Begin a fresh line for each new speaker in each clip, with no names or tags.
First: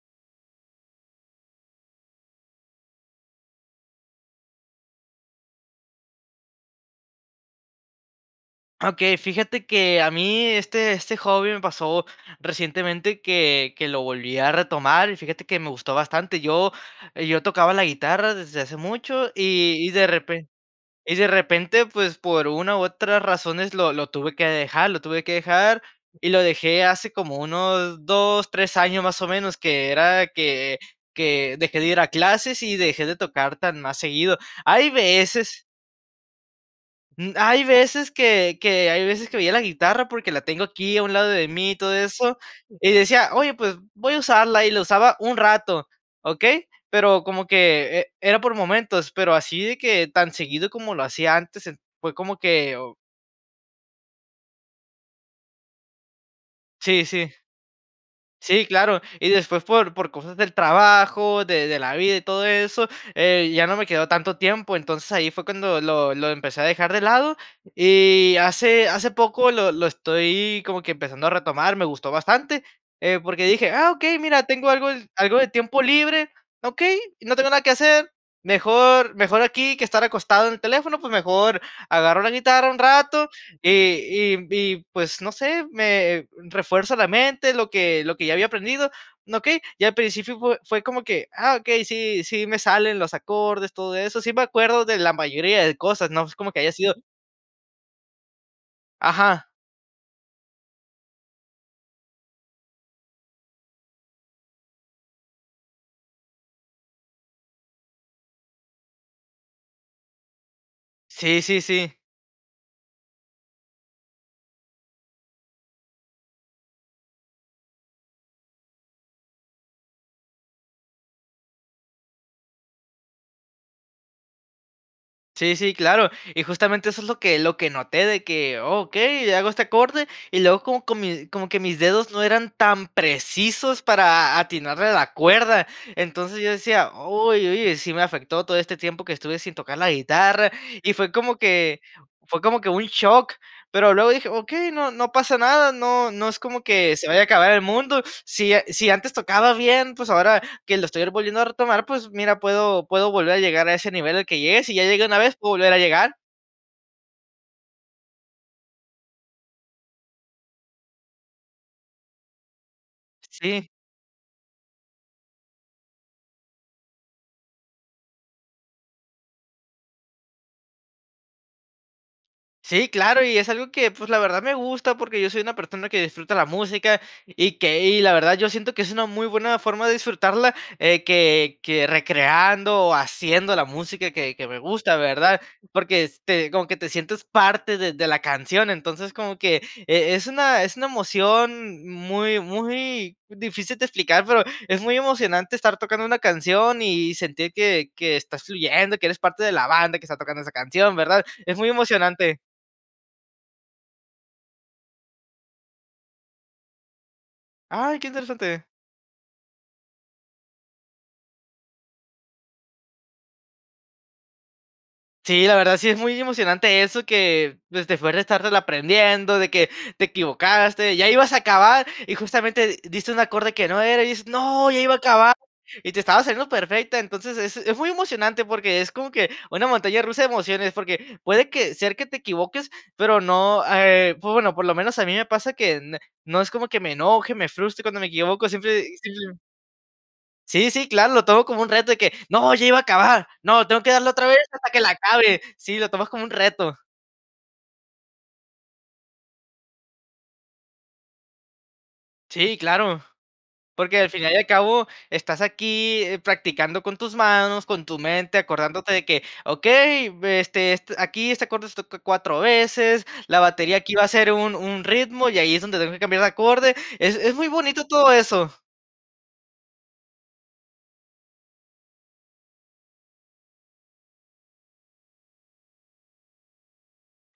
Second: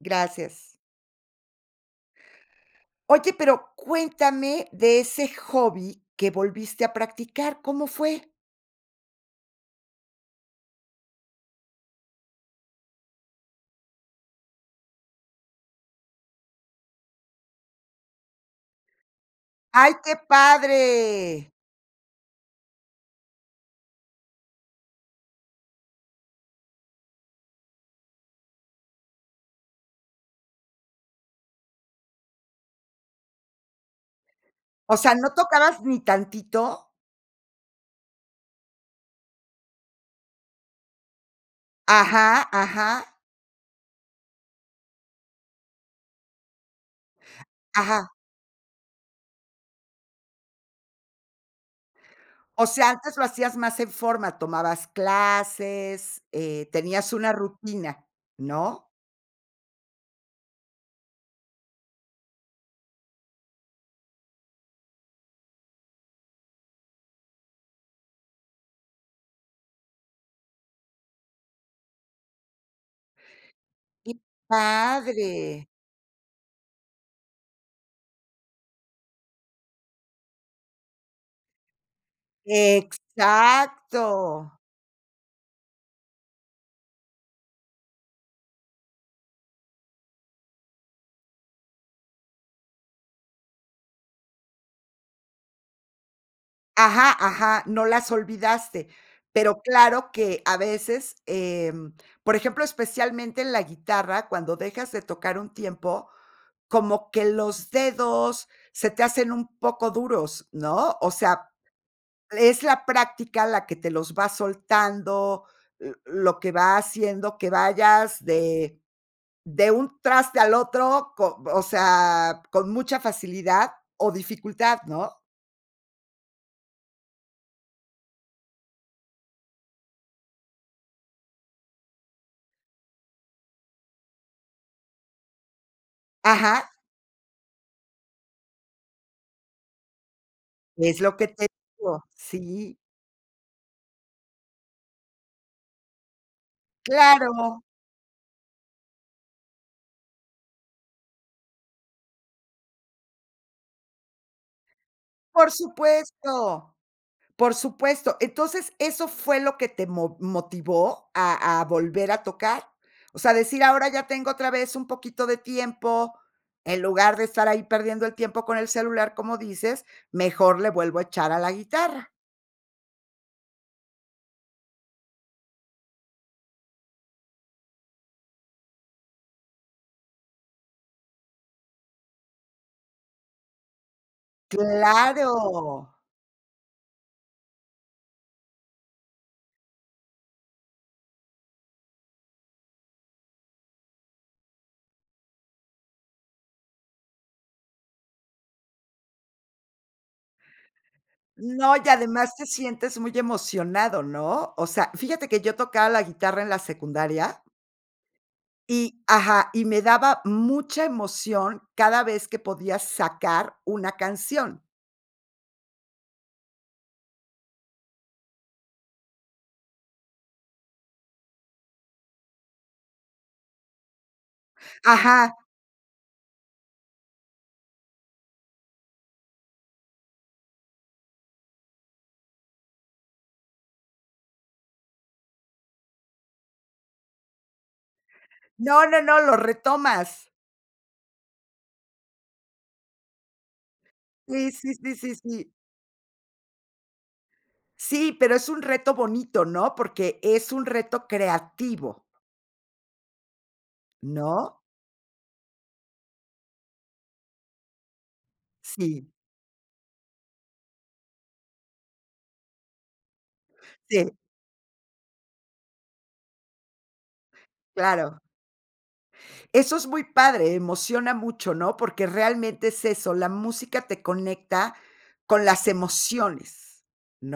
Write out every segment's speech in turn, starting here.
Gracias. Oye, pero cuéntame de ese hobby que volviste a practicar, ¿cómo fue?
Okey, fíjate que, eh, a mí este este hobby me pasó recientemente, que que lo volví a retomar. Y fíjate que me gustó bastante. Yo yo tocaba la guitarra desde hace mucho, y y
¡Ay,
de
qué
repe y de
padre!
repente, pues, por una, u, otras razones lo lo tuve que dejar, lo tuve que dejar, y lo dejé hace como unos 2, 3 años, más o menos, que era que que dejé de ir a clases, y dejé de tocar tan más seguido. Hay
O sea ¿no
veces
tocabas ni tantito?
Mm, hay veces, que que hay veces que veía la guitarra porque la tengo aquí a un lado de mí, y todo eso,
Ajá,
y
ajá.
decía: "Oye, pues voy a usarla" y la usaba un rato, ¿okey? Pero como que
Ajá.
era por momentos, pero así de que tan seguido como lo hacía antes, ent fue como
O
que,
sea,
o
antes lo hacías más en forma, tomabas clases, eh,
Sí,
tenías
sí.
una rutina
Sí,
¿no?
claro. Y después, por por cosas del trabajo, de de la vida y todo eso, eh, ya no me quedó tanto tiempo. Entonces, ahí fue cuando lo lo empecé a dejar de lado. Y hace hace poco lo lo estoy como que empezando a retomar, me gustó bastante, eh, porque dije: "Ah,
¡Que
okey, mira, tengo algo algo de
padre!
tiempo libre, okey, no tengo nada que hacer, mejor mejor aquí que estar acostado en el teléfono, pues mejor agarro la guitarra un rato". Y
Exacto.
y y pues no sé, me refuerzo la mente, lo que lo que ya había aprendido, okey. Y al principio fue fue como que: "Ah okey, sí sí me salen los acordes, todo eso". Sí me acuerdo de la mayoría de cosas, no, pues, como que haya sido
Ajá, ajá, no las olvidaste.
Ajá.
Pero claro que a veces, em, por ejemplo, especialmente en la guitarra, cuando dejas de tocar un tiempo, como que los dedos se te hacen un poco duros, ¿no? O
Sí,
sea,
sí, sí.
es la práctica la que te los va soltando, l lo que va haciendo que vayas de de un traste al otro co o sea, con mucha facilidad o dificultad, ¿no?
Sí, sí, claro. Y justamente eso es lo que lo que noté, de que, okey, le hago este acorde, y luego co comi como que mis dedos no eran tan precisos para atinarle a la cuerda. Entonces, yo
Ajá.
decía: "Uy, oye sí me afectó todo este tiempo que estuve sin tocar la guitarra", y
Es
fue
lo que
como
te
que
digo.
fue como que
Sí.
un shock, pero luego dije: "Okey, no no pasa nada, no no es como que se vaya a acabar el
Claro.
mundo". Sí, sí, antes tocaba bien, pues ahora que lo estoy volviendo a retomar, pues mira, puedo puedo volver a llegar a ese nivel al que llegué, si ya llegué una vez,
Por
puedo volver a llegar.
supuesto. Por supuesto. Entonces, ¿eso fue lo que te mo motivó a a volver a tocar? O sea, a decir,
Sí.
ahora ya tengo otra vez un poquito de tiempo, en lugar de estar ahí perdiendo el tiempo con el celular, como dices, mejor le vuelvo a echar a la guitarra.
Sí, claro, y es algo que, pues, la verdad me gusta, porque yo soy una persona que disfruta la música, y que, y la verdad, yo siento que es una muy buena forma de disfrutarla. Eh, que que recreando, haciendo la música que que me gusta, ¿verdad?
Claro.
Porque es te como que te sientes parte de de la canción. Entonces, como que e es una, es una emoción muy muy difícil de explicar, pero es muy emocionante estar tocando una canción y sentir que que estás fluyendo, que eres parte de la banda que está tocando esa canción, ¿verdad? Es muy
No, y además
emocionante.
te sientes muy emocionado ¿no? O sea, fíjate que yo tocaba la guitarra en la secundaria.
Ay, qué interesante.
Y ajá, y me daba mucha emoción cada vez que podía sacar una canción.
Sí, la verdad sí es muy emocionante eso que, pues, te fue de estártelo aprendiendo, de que te equivocaste, ya ibas a acabar, y justamente di diste un acorde que no era, y dices: "No, ya iba a acabar".
Ajá.
Y te estaba saliendo perfecta, entonces, es es muy emocionante, porque es como que una montaña rusa de emociones. Porque puede que ser que te equivoques, pero no, eh, pues, bueno, por lo menos a mí me pasa que n no es como que me enoje, me frustre cuando me equivoco, siempre
No,
sí
no, no, lo
sí.
retomas.
Sí, sí, claro, lo tomo como un reto de que: "No, ya iba a acabar. No, tengo que darle otra vez
Sí,
hasta
sí,
que la
sí, sí,
acabe".
sí.
Sí, lo tomas como un reto.
Sí, pero es un reto bonito, ¿no? Porque es un reto creativo.
Sí, claro. Porque al final y al
¿No?
cabo estás aquí, eh, practicando con tus manos, con tu mente, acordándote de
Sí.
que: "Okey, este, est aquí este acorde se toca 4 veces, la batería aquí va a
Sí.
ser un un ritmo, y ahí es donde tengo que cambiar de acorde". Es es muy bonito todo
Claro.
eso.
Eso es muy padre, emociona mucho, ¿no? Porque realmente es eso, la música te conecta con las emociones,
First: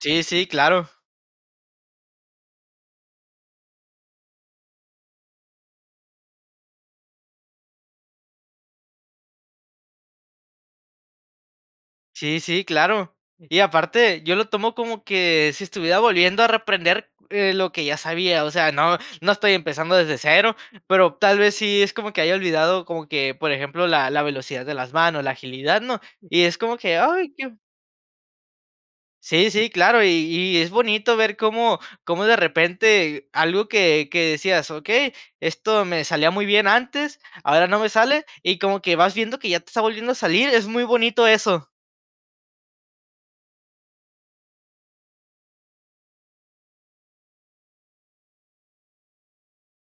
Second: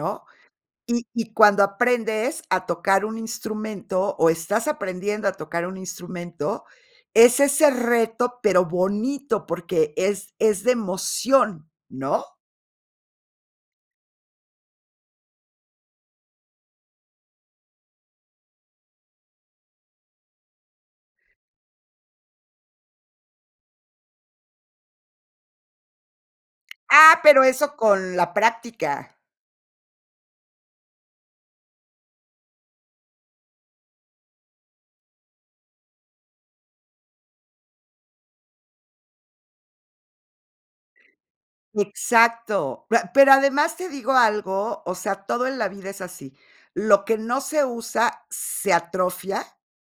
Sí, sí, claro.
Y y cuando aprendes a tocar un instrumento, o, estás aprendiendo a tocar un instrumento, es ese reto, pero bonito, porque es es de emoción, ¿no?
Sí, sí, claro. Y aparte, yo lo tomo como que si estuviera volviendo a reaprender, eh, lo que ya sabía. O sea, no no estoy empezando desde 0, pero tal vez sí es como que haya olvidado como que, por ejemplo, la la velocidad de las manos, la agilidad, ¿no? Y es como que
Ah,
ay,
pero
qué
eso con la práctica.
Sí, sí, claro, y y es bonito ver cómo cómo de repente algo que que decías: "Okey, esto me salía muy bien antes, ahora no me sale". Y como que vas viendo que ya te está volviendo a salir, es muy bonito eso.
Exacto. Pra ¿pero además te digo algo?, o sea, todo en la vida es así. Lo que no se usa se atrofia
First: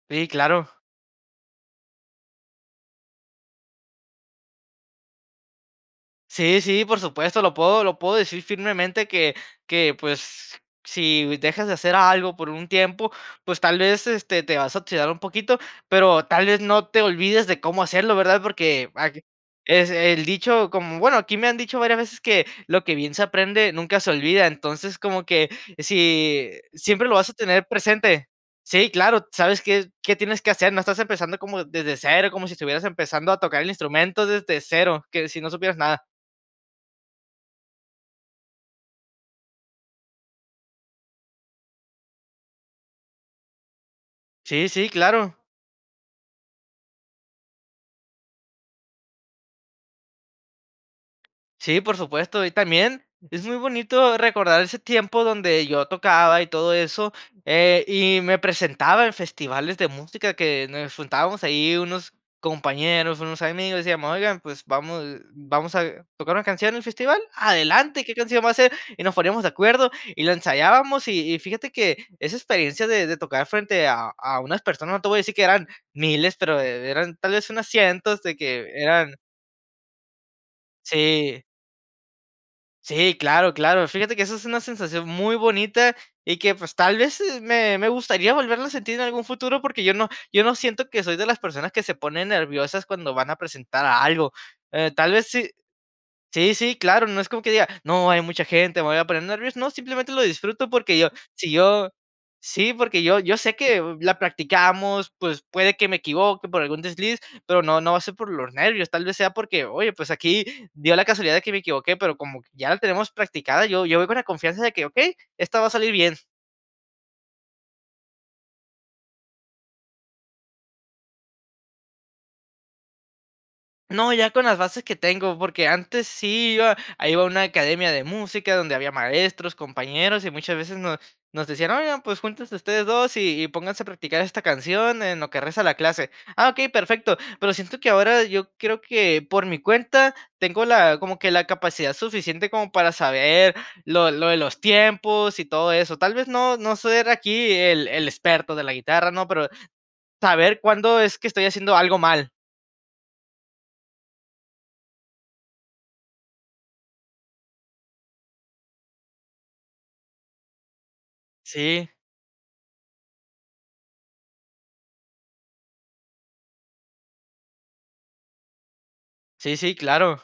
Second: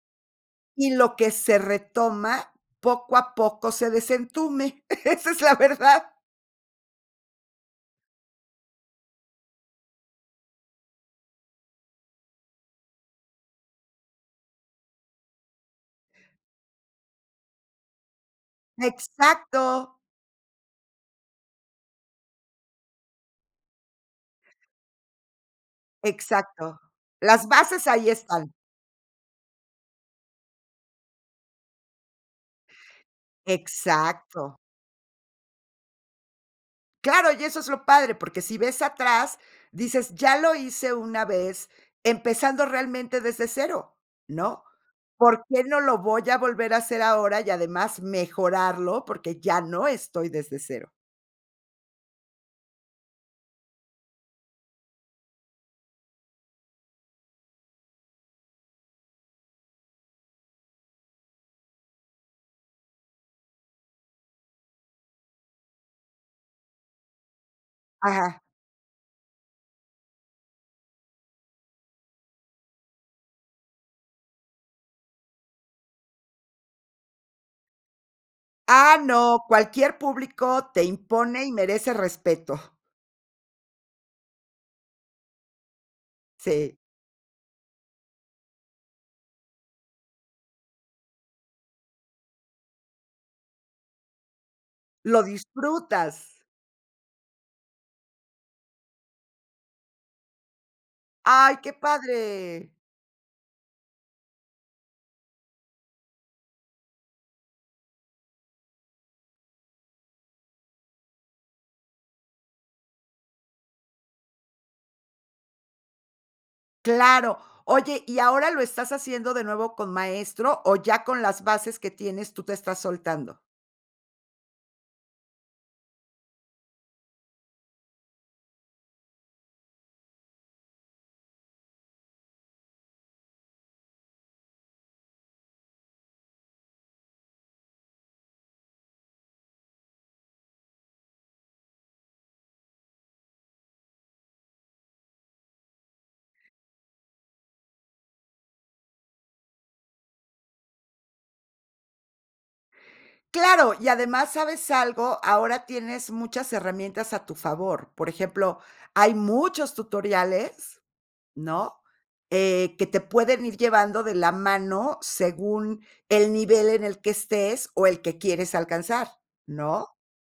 Sí, claro.
y lo que se retoma poco a poco se desentume. Esa es la verdad.
Sí, sí, por supuesto, lo puedo lo puedo decir firmemente, que que, pues, si dejas de hacer algo por un tiempo, pues tal vez, este, te vas a oxidar un poquito, pero tal vez no te olvides de cómo hacerlo, ¿verdad? Porque ag es
Exacto.
el dicho, como, bueno, aquí me han dicho varias veces que lo que bien se aprende nunca se olvida. Entonces, como que si,
Exacto.
siempre lo vas a
Las
tener
bases ahí
presente.
están.
Sí, claro. Sabes qué qué tienes que hacer, no estás empezando como desde 0, como si estuvieras empezando a tocar el instrumento
Exacto.
desde 0, que si no supieras nada.
Claro, y eso es lo padre, porque si ves atrás, dices: "Ya lo hice una vez, empezando realmente desde 0, ¿no?
Sí, sí, claro.
¿Por qué no lo voy a volver a hacer ahora y además mejorarlo?, porque ya no estoy desde 0".
Sí, por supuesto, y también es muy bonito recordar ese tiempo donde yo tocaba y todo eso, eh, y me presentaba en festivales de música que nos juntábamos ahí unos compañeros, unos amigos y decíamos: "Oigan, pues, vamos vamos a tocar una canción en el festival. Adelante ¿qué
Ajá.
canción va a ser?". Y nos poníamos de acuerdo, y la ensayábamos y y fíjate que esa experiencia de de tocar frente a a unas personas, no te voy a decir que eran miles, pero, eh, eran tal vez unas cientos, de que,
Ah,
eran
no, cualquier público te
Sí.
impone, y merece respeto.
Sí, claro, claro. Fíjate que eso es una sensación muy bonita, y que, pues,
Sí.
tal vez, e me me gustaría volverlo a sentir en algún futuro. Porque yo no yo no siento que soy de las personas que se ponen nerviosas cuando van a presentar algo, eh, tal
Lo
vez si
disfrutas.
Sí sí, claro, no es como que diga: "No, hay mucha gente, me voy a poner nervioso", no, simplemente lo disfruto porque yo si
¡Ay, qué
yo
padre!
Sí, porque yo yo sé que la practicamos, pues, puede que me equivoque por algún desliz, pero no no va a ser por los nervios, tal vez sea porque, oye, pues, aquí dio la casualidad de que me equivoqué. Pero como ya la tenemos practicada, yo yo voy con la confianza de que, okey, esta va a salir bien.
Claro, oye, ¿y ahora lo estás haciendo de nuevo con maestro, o ya con las bases que tienes tú, te estás soltando?
No, ya con las bases que tengo, porque, antes sí iba ahí iba a una academia de música, donde había maestros, compañeros, y muchas veces nos nos decían, oigan, pues, juntense ustedes 2, y y, pónganse a practicar esta canción en lo que resta de la clase. Ah, okey, perfecto. Pero, siento que ahora, yo creo que por mi cuenta tengo la como que la capacidad suficiente, como para saber lo lo de los tiempos, y todo eso. Tal vez, no no soy aquí el el experto de la guitarra, ¿no? Pero, saber cuándo es que estoy haciendo algo mal.
Claro, y además, ¿sabes algo? Ahora tienes muchas herramientas a tu favor. Por ejemplo, hay muchos tutoriales, ¿no?
Sí.
Eh, que te pueden ir llevando de la mano, según el nivel en el que estés, o el que quieres alcanzar,
Sí, sí,
¿no?
claro.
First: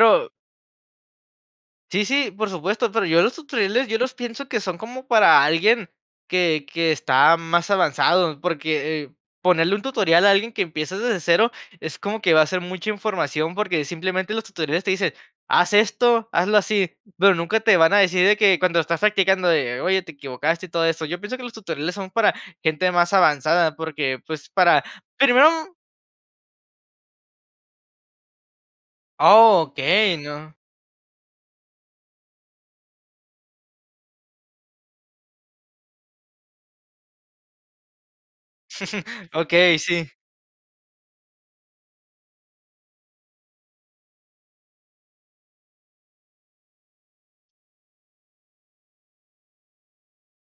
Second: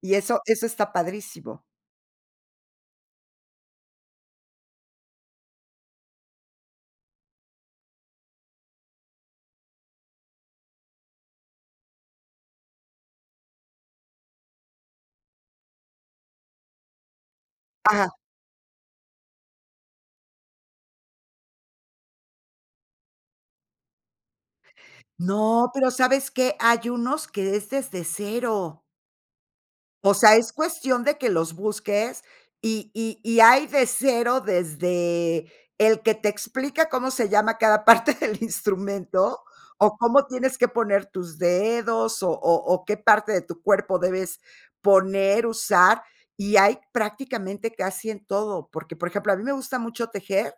Y eso eso está padrísimo.
Sí sí, por supuesto, pero, yo los tutoriales yo los pienso que son como para alguien que que está más avanzado, porque, ponerle un tutorial a alguien que empieza desde 0, es como que va a ser mucha información, porque, simplemente los tutoriales te dicen: "Haz esto, hazlo así", pero, nunca te van a
Ajá.
decir de que, cuando estás practicando de: "Oye, te equivocaste" y todo eso. Yo pienso, que los tutoriales son para gente más avanzada, porque, pues, para primero
No, pero, ¿sabes qué? Hay unos, que es desde 0.
Ah,
O
okey.
sea, es
No.
cuestión de que los busques, y y y hay de 0, desde el que te explica cómo se llama cada parte del instrumento,
Okey,
o
sí.
cómo tienes que poner tus dedos, o o o qué parte de tu cuerpo debes poner, usar, y hay prácticamente casi en todo. Porque, por ejemplo, a mí me gusta mucho tejer,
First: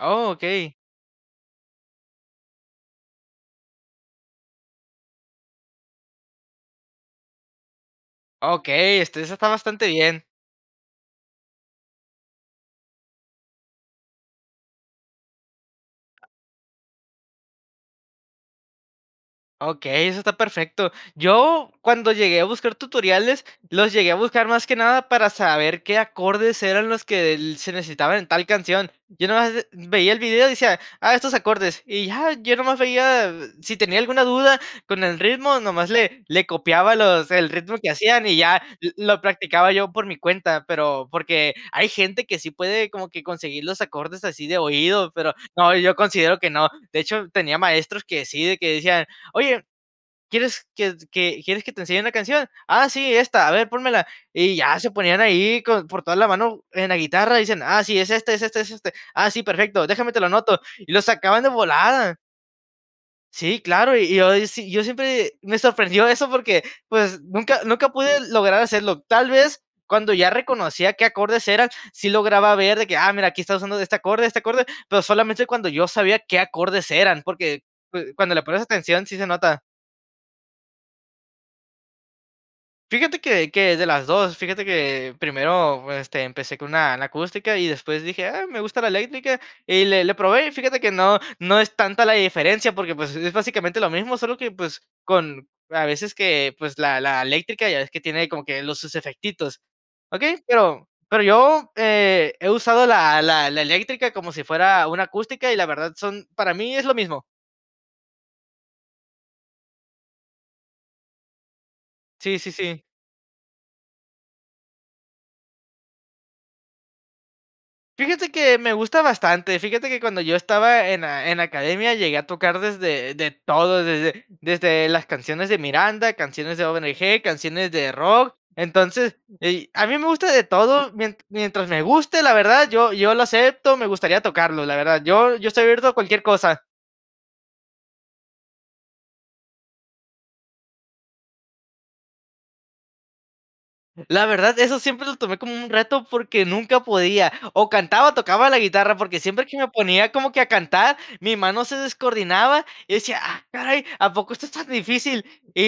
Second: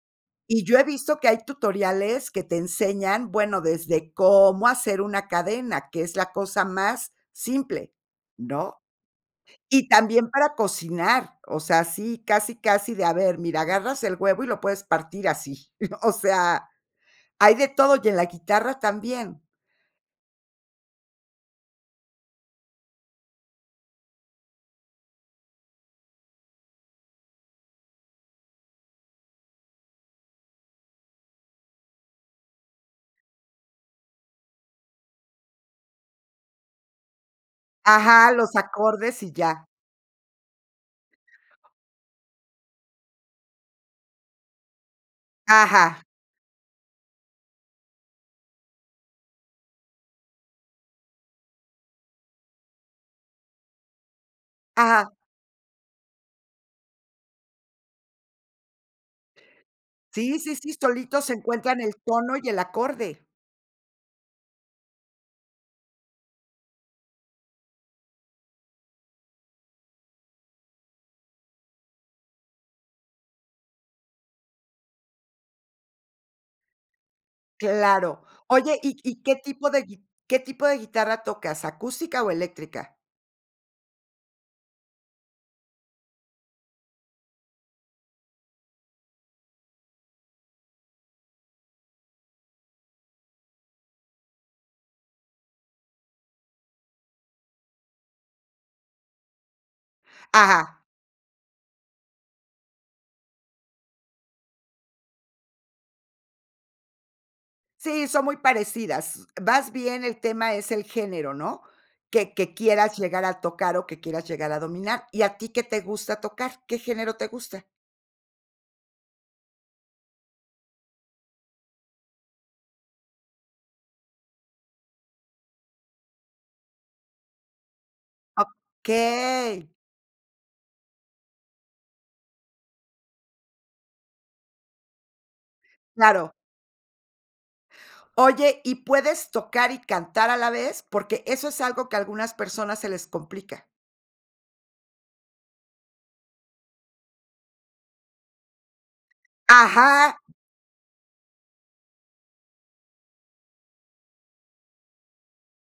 Oh,
y
okey.
yo he visto que hay tutoriales que te enseñan, bueno, desde cómo hacer una cadena, que es la cosa más simple, ¿no?
Okey, este, esa está bastante
Y
bien.
también para cocinar, o sea, así, casi, casi de, a ver, mira, agarras el huevo, y lo puedes partir así. O sea, hay de todo, y en la guitarra también.
Okey, eso está perfecto. Yo, cuando llegué a buscar tutoriales, los llegué a buscar más que nada, para saber qué acordes eran los que el se necesitaban en tal canción. Yo nomás, eh, veía el video y decía, ah, estos acordes. Y ya, yo nomás veía si tenía alguna duda con el ritmo, nomás le le copiaba, los el ritmo que hacían,
Ajá,
y
los
ya lo lo
acordes y ya.
practicaba yo por mi cuenta, pero porque, hay gente que sí puede como que conseguir los acordes así de oído, pero no, yo
Ajá.
considero que no. De hecho, tenía maestros que sí, de que decían: "Oye, ¿quieres que que quieres que te enseñe una canción?". "Ah, sí, esta, a ver, pónmela". Y ya se
Ajá.
ponían ahí, con por toda la mano en la guitarra, dicen: "Ah, sí, es este es este, es este. Ah, sí, perfecto. Déjame te lo
Sí, sí,
anoto".
sí,
Y lo
solitos
sacaban de
encuentran el
volada.
tono y el acorde.
Sí, claro, y yo, sí yo siempre, me sorprendió eso porque, pues, nunca nunca pude lograr hacerlo. Tal vez, cuando ya reconocía qué acordes eran, sí lograba ver de que, ah, mira, aquí está usando de este acorde este acorde, pero, solamente cuando yo sabía qué acordes eran, porque, pues,
Claro.
cuando le pones
Oye, ¿y
atención, sí
y
se
qué
nota.
tipo de qué tipo gui que tipo de guitarra tocas? ¿Acústica o eléctrica?
Fíjate que que de las 2, fíjate que primero, este, empecé con una, la acústica y después dije: "Ah, me gusta la eléctrica", y le le probé, fíjate que no no es tanta la diferencia, porque, pues, es básicamente lo mismo, solo que, pues, con a veces que, pues, la la eléctrica ya ves que tiene como que los sus efectitos, okey.
Ajá.
Pero pero, yo eh, he usado la la la eléctrica, como si fuera una acústica, y la verdad son para mí es lo mismo.
Sí, son muy parecidas. Vas bien, el tema es el género ¿no? Que
Sí, sí,
que
sí.
quieras llegar a tocar o que quieras llegar a dominar. ¿Y a ti qué te gusta tocar, qué género te gusta?
Fíjate que me gusta bastante, fíjate que cuando yo estaba en la en la academia llegué a tocar desde de todo, desde desde las canciones de Miranda, canciones de ONG, canciones de rock. Entonces y,
Okey.
a mí me gusta de todo, mien mientras me guste, la verdad, yo yo lo acepto, me gustaría tocarlo, la verdad. Yo yo estoy abierto a cualquier
Claro.
cosa.
Oye, ¿y puedes tocar y cantar a la vez? Porque eso es algo que a algunas personas se les complica.
La verdad, eso siempre lo tomé como un reto porque nunca podía, o cantaba o tocaba la guitarra, porque siempre que me ponía
Ajá.
como que a cantar, mi mano se descoordinaba, yo decía: "Ah, caray, ¿a poco esto es tan difícil?". Y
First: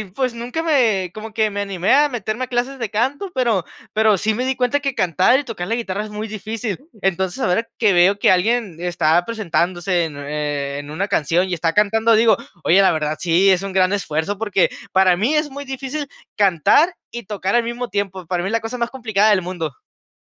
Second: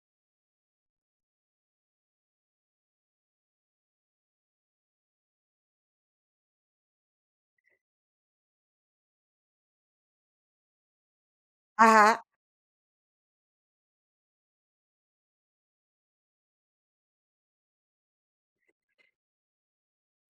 y, pues, nunca me, como que me animé a meterme a clases de canto, pero pero sí me di cuenta que cantar y tocar la guitarra es muy difícil. Entonces, ahora que veo que alguien está presentándose en, eh, en una canción y está cantando,
Ajá.
digo: "Oye, la verdad, sí, es un gran esfuerzo", porque para mí es muy difícil cantar y tocar al mismo tiempo. Para mí es la cosa más complicada del mundo.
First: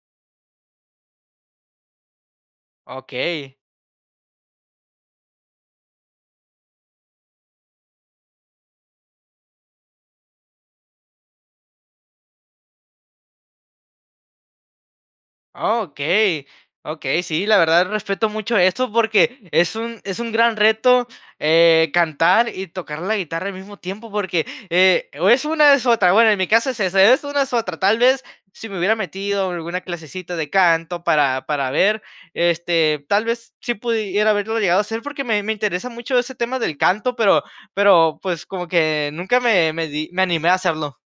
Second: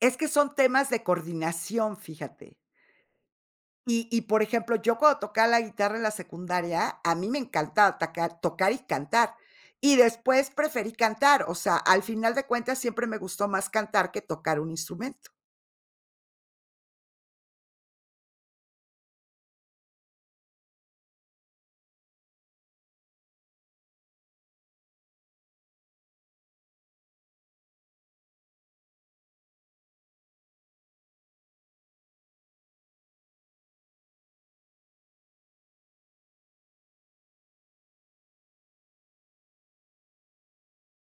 Es que son temas de coordinación, fíjate.
Okey.
Y y, por ejemplo, yo cuando tocaba la guitarra en la secundaria, a mí me encantaba tocar, tocar y cantar. Y después preferí cantar. O sea, al final de cuentas, siempre me gustó más cantar que tocar un instrumento.
Okey, okey. Sí la verdad respeto mucho eso porque es un es un gran reto, eh, cantar y tocar la guitarra al mismo tiempo porque, eh, o es una o es otra, bueno, en mi caso es esa, es una o es otra, tal vez si me hubiera metido alguna clasecita de canto para para ver, este, tal vez sí pudiera haberlo llegado a hacer, porque me me interesa mucho ese tema del canto, pero pero, pues, como que nunca me me di, me animé a hacerlo.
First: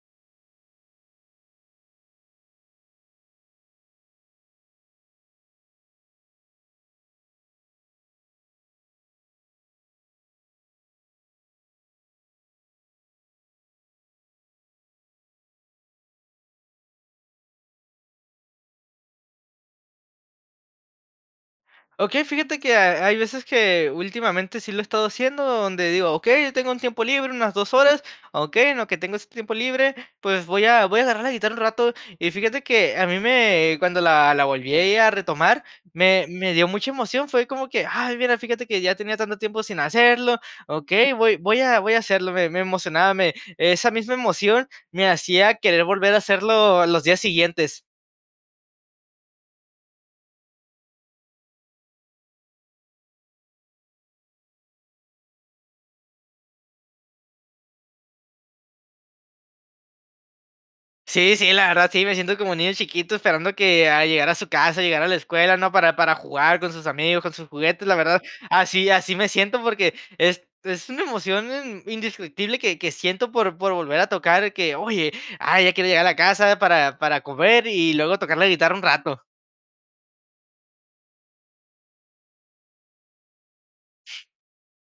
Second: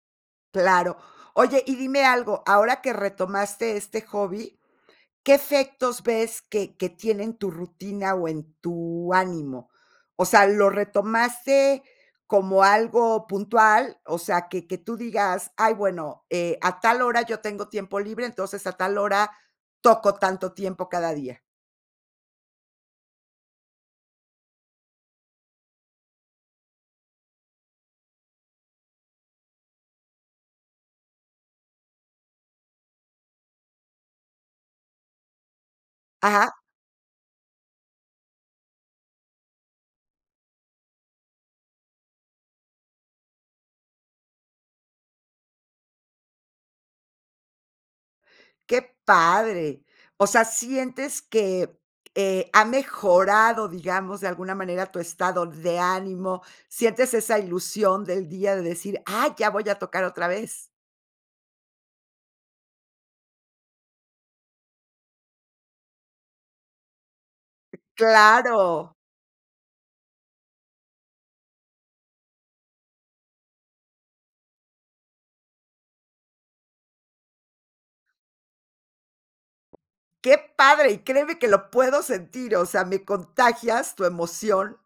Claro. Oye, y dime algo, ahora que retomaste este hobby, ¿qué efectos ves que que tiene en tu rutina o en tu ánimo? O sea, ¿lo retomaste como algo puntual? O sea, que que tú digas: "Ay, bueno, eh, a tal hora yo tengo tiempo libre, entonces a tal hora toco tanto tiempo cada día".
Okey, fíjate que hay veces que últimamente sí lo he estado haciendo donde digo: "Okey, yo tengo un tiempo libre, unas 2 horas, okey, en lo que tengo este tiempo libre, pues voy a voy a agarrar la guitarra un rato", y fíjate que a mí me, cuando la la volví ahí a retomar, me me
Ajá.
dio mucha emoción, fue como que: "Ay mira, fíjate que ya tenía tanto tiempo sin hacerlo". ¿Okey? Voy voy a, voy a hacerlo, me me emocionaba, me esa misma emoción me hacía querer volver a hacerlo los días siguientes.
Qué padre. O sea, sientes que, eh, ha mejorado, digamos, de alguna manera tu estado de ánimo, sientes esa ilusión del día de decir: "Ah, ya voy a tocar otra vez".
Sí, sí, la verdad, sí, me siento como un niño chiquito esperando que, a llegar a su casa, llegar a la escuela ¿no? Para para jugar con sus amigos, con sus juguetes, la verdad, así
Claro.
así me siento, porque es es una emoción in indiscutible que que siento por por volver a tocar, que oye, ah, ya quiere llegar a casa para para comer y luego tocar la guitarra un rato.
Qué padre, y créeme que lo puedo sentir, o sea, me contagias tu emoción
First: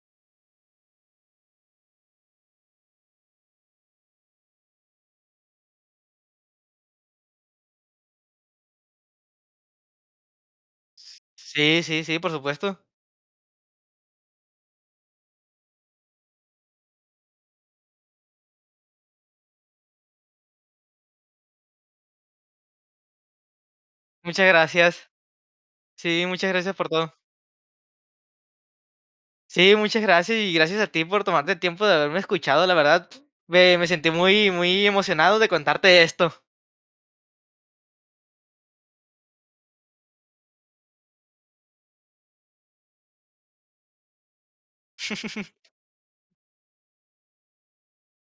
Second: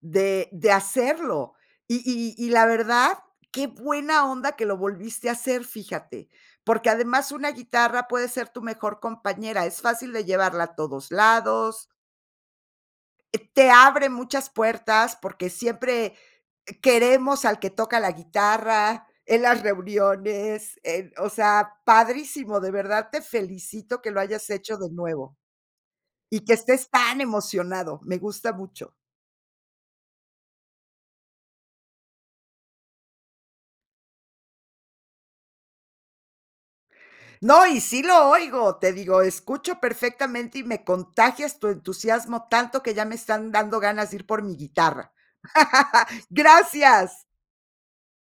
de de hacerlo. Y y y la verdad, qué buena onda que lo volviste a hacer, fíjate. Porque además una guitarra puede ser tu mejor compañera, es fácil de llevarla a todos
Sí,
lados.
sí, sí, por supuesto.
Eh, te abre muchas puertas, porque siempre queremos al que toca la guitarra, en las reuniones, en, o sea, padrísimo, de verdad te felicito que lo
Muchas
hayas hecho de
gracias.
nuevo.
Sí,
Y
muchas
que
gracias
estés
por todo.
tan emocionado, me gusta mucho.
Sí, muchas gracias, y gracias a ti por tomarte el tiempo de haberme escuchado, la verdad, me me sentí muy muy emocionado de contarte esto.
No, y sí lo oigo. Te digo, escucho perfectamente, y me contagias tu entusiasmo tanto que ya me están dando ganas de ir por mi guitarra. Gracias.